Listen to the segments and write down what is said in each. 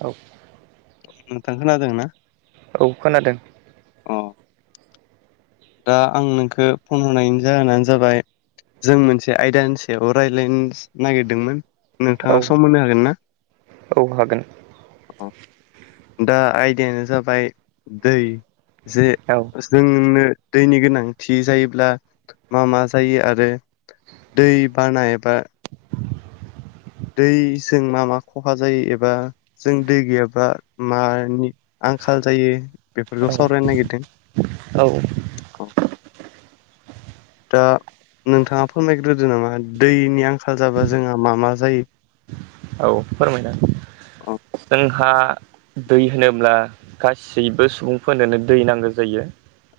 औ नोंथां खोनादों ना? औ खोनादों। अ दा आं नोंखो फन हरनायनि जाहोनानो जाबाय जों मोनसे आयदानि सायाव रायलायनो नागिरदोंमोन। औ नोंथाङा सम होनो हागोन ना? औ हागोन दा आयदायानो जाबाय दै जे औ जोंनो दैनि गोनांथि जायोब्ला मा मा जायो आरो दै बाना एबा दैजों मा मा खहा जायो एबा जों दै गैयाबा मानि आ आंखाल जायो बेफोरखौ औ सावरायनो औ नागिरदों। दा नोंथाङा फोरमायग्रोदो नामा दैनि आंखाल जाबा जोंहा मा मा जायो? औ फोरमायनो औ जों हा दै होनोब्ला गासैबो सुबुंफोरनोनो दै नांगो जायो।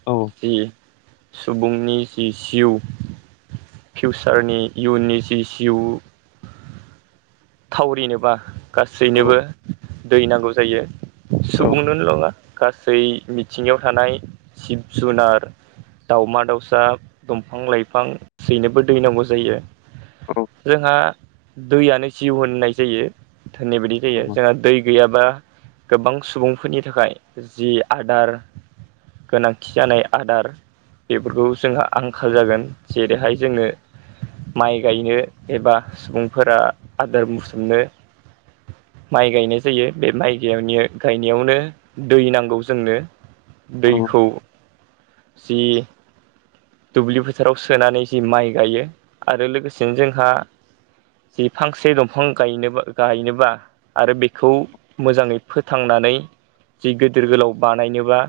औ जि सुबुंनि जि जिउ फिउसारनि इयुननि जि जिउ थावरिनोबा औ गासैनोबो दै नांगौ जायो औ सुबुंनोल' नङा गासै मिथिंगायाव थानाय जिब जुनार दावमा-दाउसा, दंफां-लाइफां बैनोबो दै नांगौ जायो। जोंहा दैयानो जिउ होननाय जायो। धोननि बायदि जायो जोंहा दै गैया बा गोबां सुबुंफोरनि थाखाय जि आदार गोनांथि जानाय आदार बेफोरखौ जोंहा आंखाल जागोन जेरैहाय जोंनो माइ गायनो एबा सुबुंफोरा आदार मुसोमनो माइ गायनाय जायो बे माइ [unintelligible] गायनायावनो दै नांगौ जोंनो औ दैखौ जि दुब्लि फोथाराव सोनानै जि माइ गायो आरो लोगोसेनो जोंहा जि फांसे दंफां गायनो गायनोबा आरो बिखौ मोजाङै फोथांना नानै जि गिदिर गोलाव बानायनोबा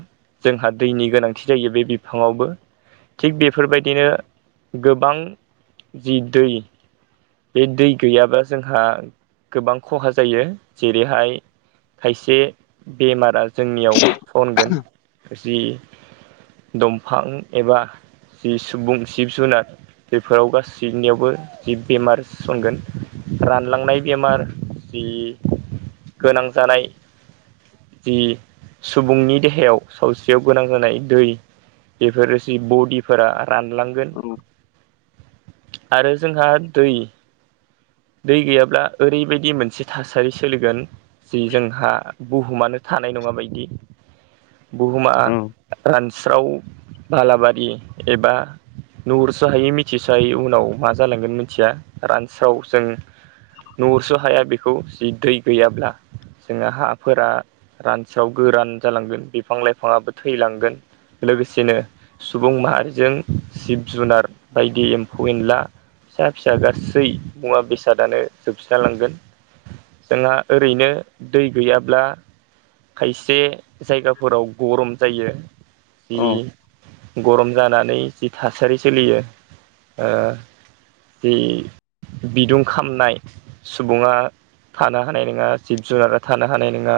जोंहा दैनि गोनांथि जायो बे बिफाङावबो थिग बेफोरबायदिनो गोबां जि दै बे दै गैयाब्ला जोंहा गोबां ख'हा जायो जेरैहाय खायसे बेमारा जोंनियाव सनगोन जि दंफां एबा जि सुबुं जिब जुनार बेफोराव गासैनियावबो जि बेमार संगोन रानलांनाय बेमार जि गोनां जानाय जि सुबुंनि देहायाव सावस्रियाव गोनां जानाय दै बेफोर एसे बरडिब फोरा रानलांगोन आरो जोंहा दै दै गैयाब्ला ओरैबायदि मोनसे थासारि सोलिगोन जि जोंहा बुहुमानो थानाय नङा बायदि बुहुमा रानस्राव बालाबारि एबा नुहुरसो हायै मिथिसो हायै उनाव मा जालांगोन मिथिया रानस्राव जों नुहरस' हाया बेखौ जि दै गैयाब्ला जोंहा हाफोरा रानसाव गो गोरान जालांगोन बिफां लाइफाङाबो थैलांगोन लोगोसेनो सुबुं माहारिजों जिब-जुनार बायदि एमफौ एनला फिसा फिसा गासै मुवा बेसादानो जोबस्रां लांगोन जोंहा ओरैनो दै गैयाब्ला खायसे जायगाफोराव गरम जायो औ जि गरम जानानै जि थासारि सोलियो ओ जि बिदुं खामनाय सुबुङा थानो हानाय नङा जिब जुनारा थानो हानाय नङा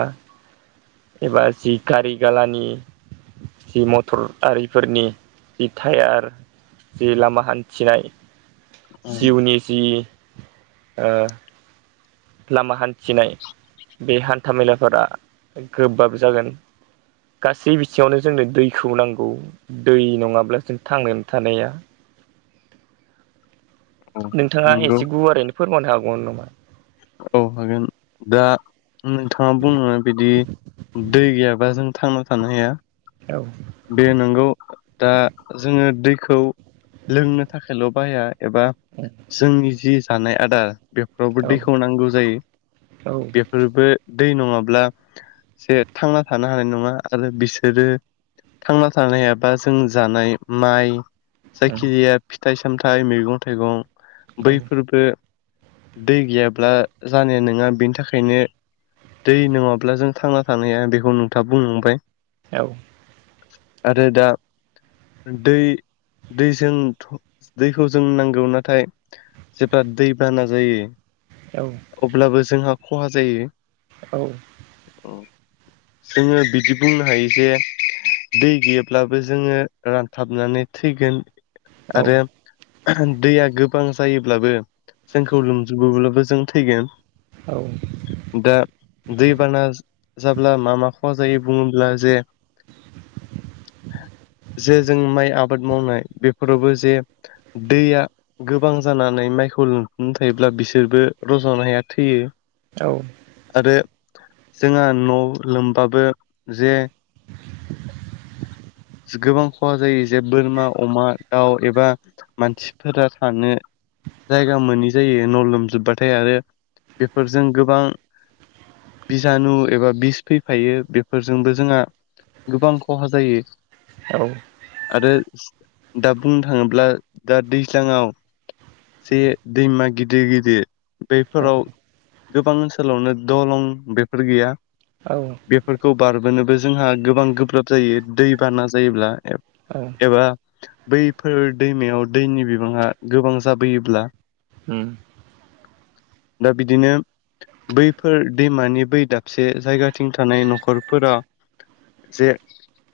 एबा जि कारिगालानि जि मटर आरिफोरनि जि टायार जि लामा हानथिनाय जिउनि जि ओ लामा हानथिनाय बे हानथा-मेलाफोरा गोबाब जागोन गासै बिथिङावनो जोंनो दैखौ नांगौ दै नङाब्ला जों थांनानै थानाया नोंथाङा नंगौ एसे गुवारैनो फोरमायनो हागौमोन नामा? औ हागोन दा नोंथाङा बुंनो बिदि दै गैयाबा जों थांना थानो हाया औ बे नंगौ दा जोङो दै खौ लोंनो थाखायल' बाहाया एबा जोंनि जि जानाय आदार बेफोरावबो औ दैखौ नांगौ जायो औ बेफोरबो दै नङाब्ला जे थांना थानो हानाय नङा आरो बिसोरो थांना थानो हायाबा जों जानाय माइ जायखिजाया फिथाइ सामथायाइ मैगं थाइगं औ बैफोरबो दै गैयाब्ला जानाया नङा बेनि थाखायनो दै नङाब्ला जों थांना थानो हाया बेखौ नोंथाङा बुंलांबाय औ आरो दा दै दैजों दैखौ जों नांगौ नाथाय जेब्ला दैबाना जायो औ अब्लाबो जोंहा ख'हा जायो औ। जोङो बिदि बुंनो हायो जे दै गैयाब्लाबो जोङो रानथाबनानै थैगोन। आरो दैया गोबां जायोब्लाबो जोंखौ लोमजोुबो [unintelligible] बो जों थैगोन औ। दा दैबाना जाब्ला मा मा ख'हा जायो बुङोब्ला जे [inaudible] जे जों माइ आबाद मावनाय बेफोरावबो जे दैया गोबां जानानै माइखौ। [unintelligible] थायोब्ला बिसोरबो रज'नो हाया थैयो आरो। जोंहा न' लोमबाबो जे गोबां खहा जायो जे बोरमा अमा दाउ एबा मानसिफोरा थानो। जायगा मोनि जायो न' लोमजोबबाथाय आरो बेफोरजों गोबां। बिजानु एबा बिस फैफायो बेफोरजोंबो जोंहा। गोबां खहा जायो आरो। दा बुंनो थाङोब्ला दा दैज्लाङाव। से दैमा गिदिर गिदिर। बेफोराव औ-औ-औ-औ-औ-औ-औ-औ-औ-औ-औ गोबां ओनसोलावनो दलं बेफोर गैया। बेफोरखौ बारबोनोबो जोंहा गोबां गोब्राब जायो दै बाना जायोब्ला एबा बैफोर दैमायाव दैनि बिबाङा गोबां जाबोयोब्ला। ओम। दा बिदिनो। बैफोर दैमानि बै दाबसे जायगाथिं थानाय न'खरफोरा जे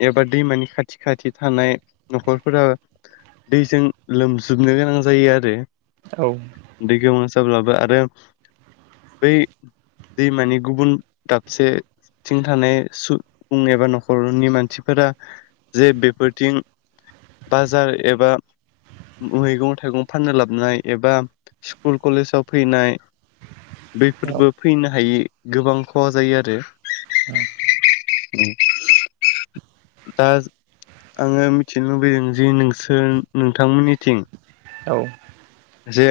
एबार दैमानि खाथि खाथि थानाय न'खरफोरा। दैजों लोमजोबनो गोनां जायो आरो दैखौ। जाब्लाबो आरो बै दैमानि गुबुन दाबसे। बेथिं थानाय फुं एबा न'खरनि मानसिफोरा। जे बेफोरथिं बाजार एबा मैगं थाइगं फाननो लाबनाय एबा स्कुल कलेजाव फैनाय। बेफोरबो फैनो हायि गोबां खहा जायो आरो औ। दा आङो मिथिनो लुबैदों जे नोंसोर नोंथांमोननिथिं औ। जे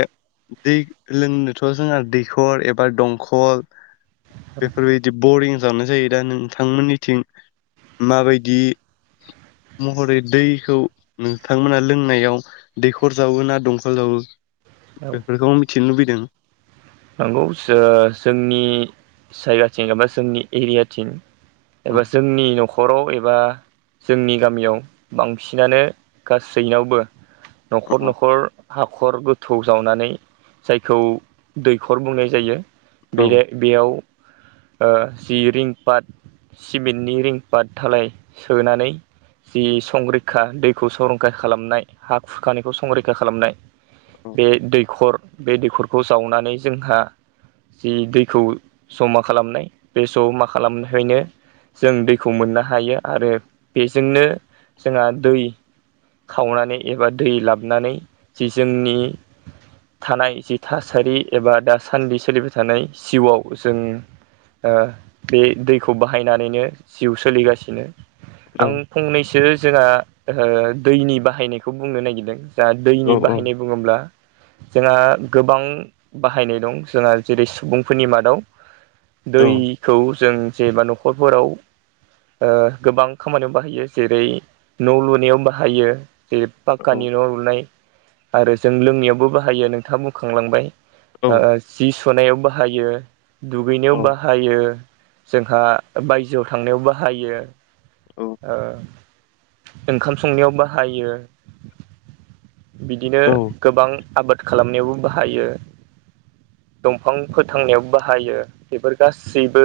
दै लोंनोथ' जोंहा दैखर एबा दंखल बेफोरबायदि बरिं जानाय जायो दा नोंथांमोननिथिं माबायदि। [inaudible] महरै दैखौ नोंथांमोना लोंनायाव दैखर जावो ना दंखाल जावो बेफोरखौ आ मिथिनो लुबैदों। नंगौ जोंनि जायगाथिं एबा जोंनि एरियाथिं औ एबा जोंनि न'खर नखराव एबा जोंनि गामियाव बांसिनानो गासैनावबो। न'खर औ न'खर हाखर गोथौ जावनानै जायखौ दैखर बुंनाय जायो बे औ बेयाव। जि रिं पाट सिमेन्टनि रिं पाट धालाय सोनानै। जि संरैखा दैखौ संरैखा खालामनाय हा खुरखानायखौ संरैखा खालामनाय। बे दैखर बे दैखरखौ जावनानै जोंहा जि दैखौ जमा। खालामनाय बे स' मा खालामहनो जों दैखौ मोननो हायो आरो बेजोंनो जोंहा दै। खावनानै एबा दै लाबानै जि जोंनि थानाय जि थासारि एबा दासान्दि सोलिबाय थानाय जिउआव जों बे दैखौ बाहायनानैनो जिउ सोलिगासिनो आं फंनैसो जोंहा दैनि बाहायनायखौ बुंनो नागिरदों जा औ दैनि औ बाहायनाय बुङोब्ला जोंहा गोबां बाहायनाय दं जोंहा जेरै सुबुंफोरनि मादाव औ दैखौ जों जेबा न'खरफोराव गोबां खामानियाव बाहायो जेरै न' लुनायाव बाहायो। जे औ पाक्कानि न' लुनाय आरो जों लोंनायावबो बाहायो नोंथाङा बुंखांलांबाय औ जि सुनायाव बाहायो दुगैनायाव औ बाहा यो जोंहा बायजोआव थांनायाव बाहायो। औ ओंखाम संनायाव बाहायो। बिदिनो औ गोबां आबाद खालामनायावबो बाहायो दंफां फोथांनायाव बाहायो बेफोर गासैबो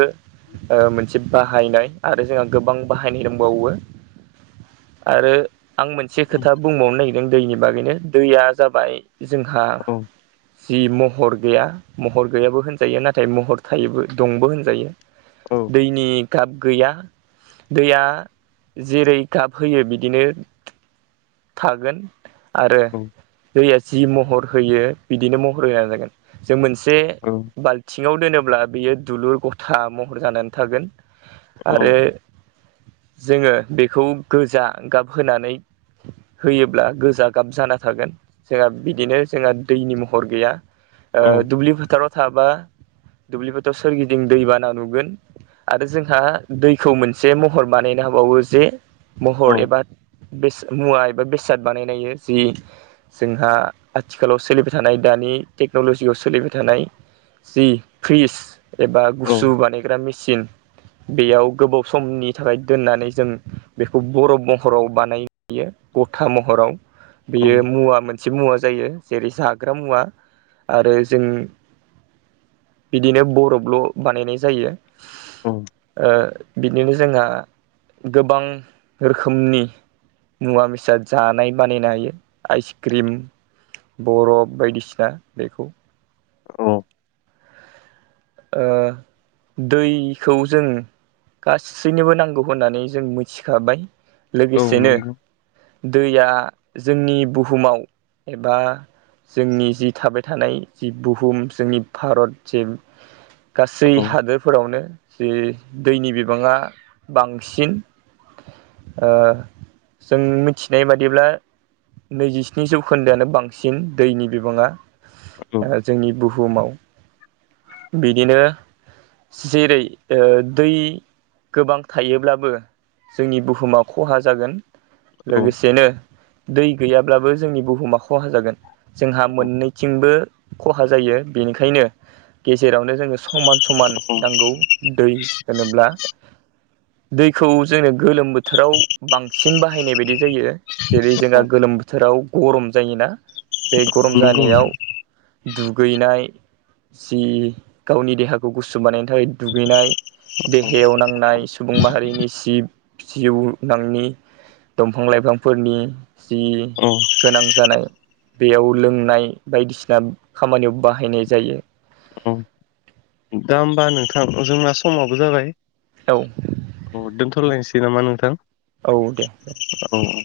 मोनसे बाहायनाय आरो जोंहा गोबां बाहायनाय दंबावो। [inaudible] आरो आं मोनसे खोथा बुंबावनो नागिरदों दैनि बागैनो दैया जाबाय जोंहा औ जि महर गैया महर गैयाबो होनजायो नाथाय महर थायोबो दंबो होनजायो। औ दैनि गाब गैया दैया जेरै गाब होयो बिदिनो थागोन। आरो औ दैया जि महर होयो बिदिनो महर होन जागोन जों मोनसे जे औ बाल्थिङाव दोनोब्ला बेयो दुलुर गथा महर जानानै थागोन। आरो जोङो बेखौ गोजा गाब होनानै होयोब्ला गोजा गाब जाना थागोन जोंहा बिदिनो जोंहा दैनि महर गैया। औ दुब्लि फोथाराव थाबा दुब्लि फोथाराव सोरगिदिं दैबाना नुगोन। आरो जोंहा दैखौ मोनसे महर बानायनो हाबावो जे औ महर एबा बे मुवा एबा बेसाद बानायनायो जि जोंहा आथिखालाव सोलिबाय थानाय दा नि टेक्न'ल'जियाव सोलिबाय थानाय जि फ्रिज एबा औ गुसु बानायग्रा मेचन बेयाव गोबाव समनि थाखाय दोननानै जों बेखौ बरफ बहराव बानायो। गथा महराव बेयो मुवा मोनसे मुवा जायो। जेरै जाग्रा मुवा आरो जों बिदिनो बरफ ल' बानायनाय जायो। बिदिनो जोंहा गोबां रोखोमनि मुवा बेसाद जानाय बानायनो हायो आइस क्रिम बरफ बायदिसिना बेखौ ओ दैखौ जों गासैनोबो नांगौ होननानै जों मिथिखाबाय लोगोसेनो दैया जोंनि बुहुमाव एबा जोंनि जि थाबाय थानाय जि बुहुम जोंनि भारत जे गासै हादोरफोरावनो जे दैनि बिबाङा बांसिन ओ जों मिथिनाय बादिब्ला नैजिस्नि जौखोन्दोआानो बांसिन दैनि बिबाङा जोंनि बुहुमाव बिदिनो जेरै दै गोबां थायोब्लाबो जोंनि बुहुमाव खहा जागोन। लोगोसेनो दै गैयाब्लाबो जोंनि बुहुमा खहा जागोन जोंहा मोननैथिंबो खहा जायो। बि बिनिखायनो गेजेरावनो जोङो समान समान नांगौ दै होनोब्ला। दैखौ जोंनो गोलोम बोथोराव बांसिन बाहायनाय बायदि जायो। जेरै जोंहा गोलोम बोथोराव गरम जायोना बे गरम नंगौ जानायाव दुगैनाय जि गावनि देहाखौ गुसु बानायनो थाखाय दुगैनाय औ देहायाव नांनाय सुबुं माहारिनि सि जिउनांनि दंफां लाइफांफोरनि जि औ गोनां जानाय बेयाव लोंनाय बायदिसिना खामानियाव बाहायनाय जायो। औ दा होमबा नोंथां जोंना समाबो जाबाय। औ अ दोनथ'लायसै नामा नोंथां? औ दे औ औ।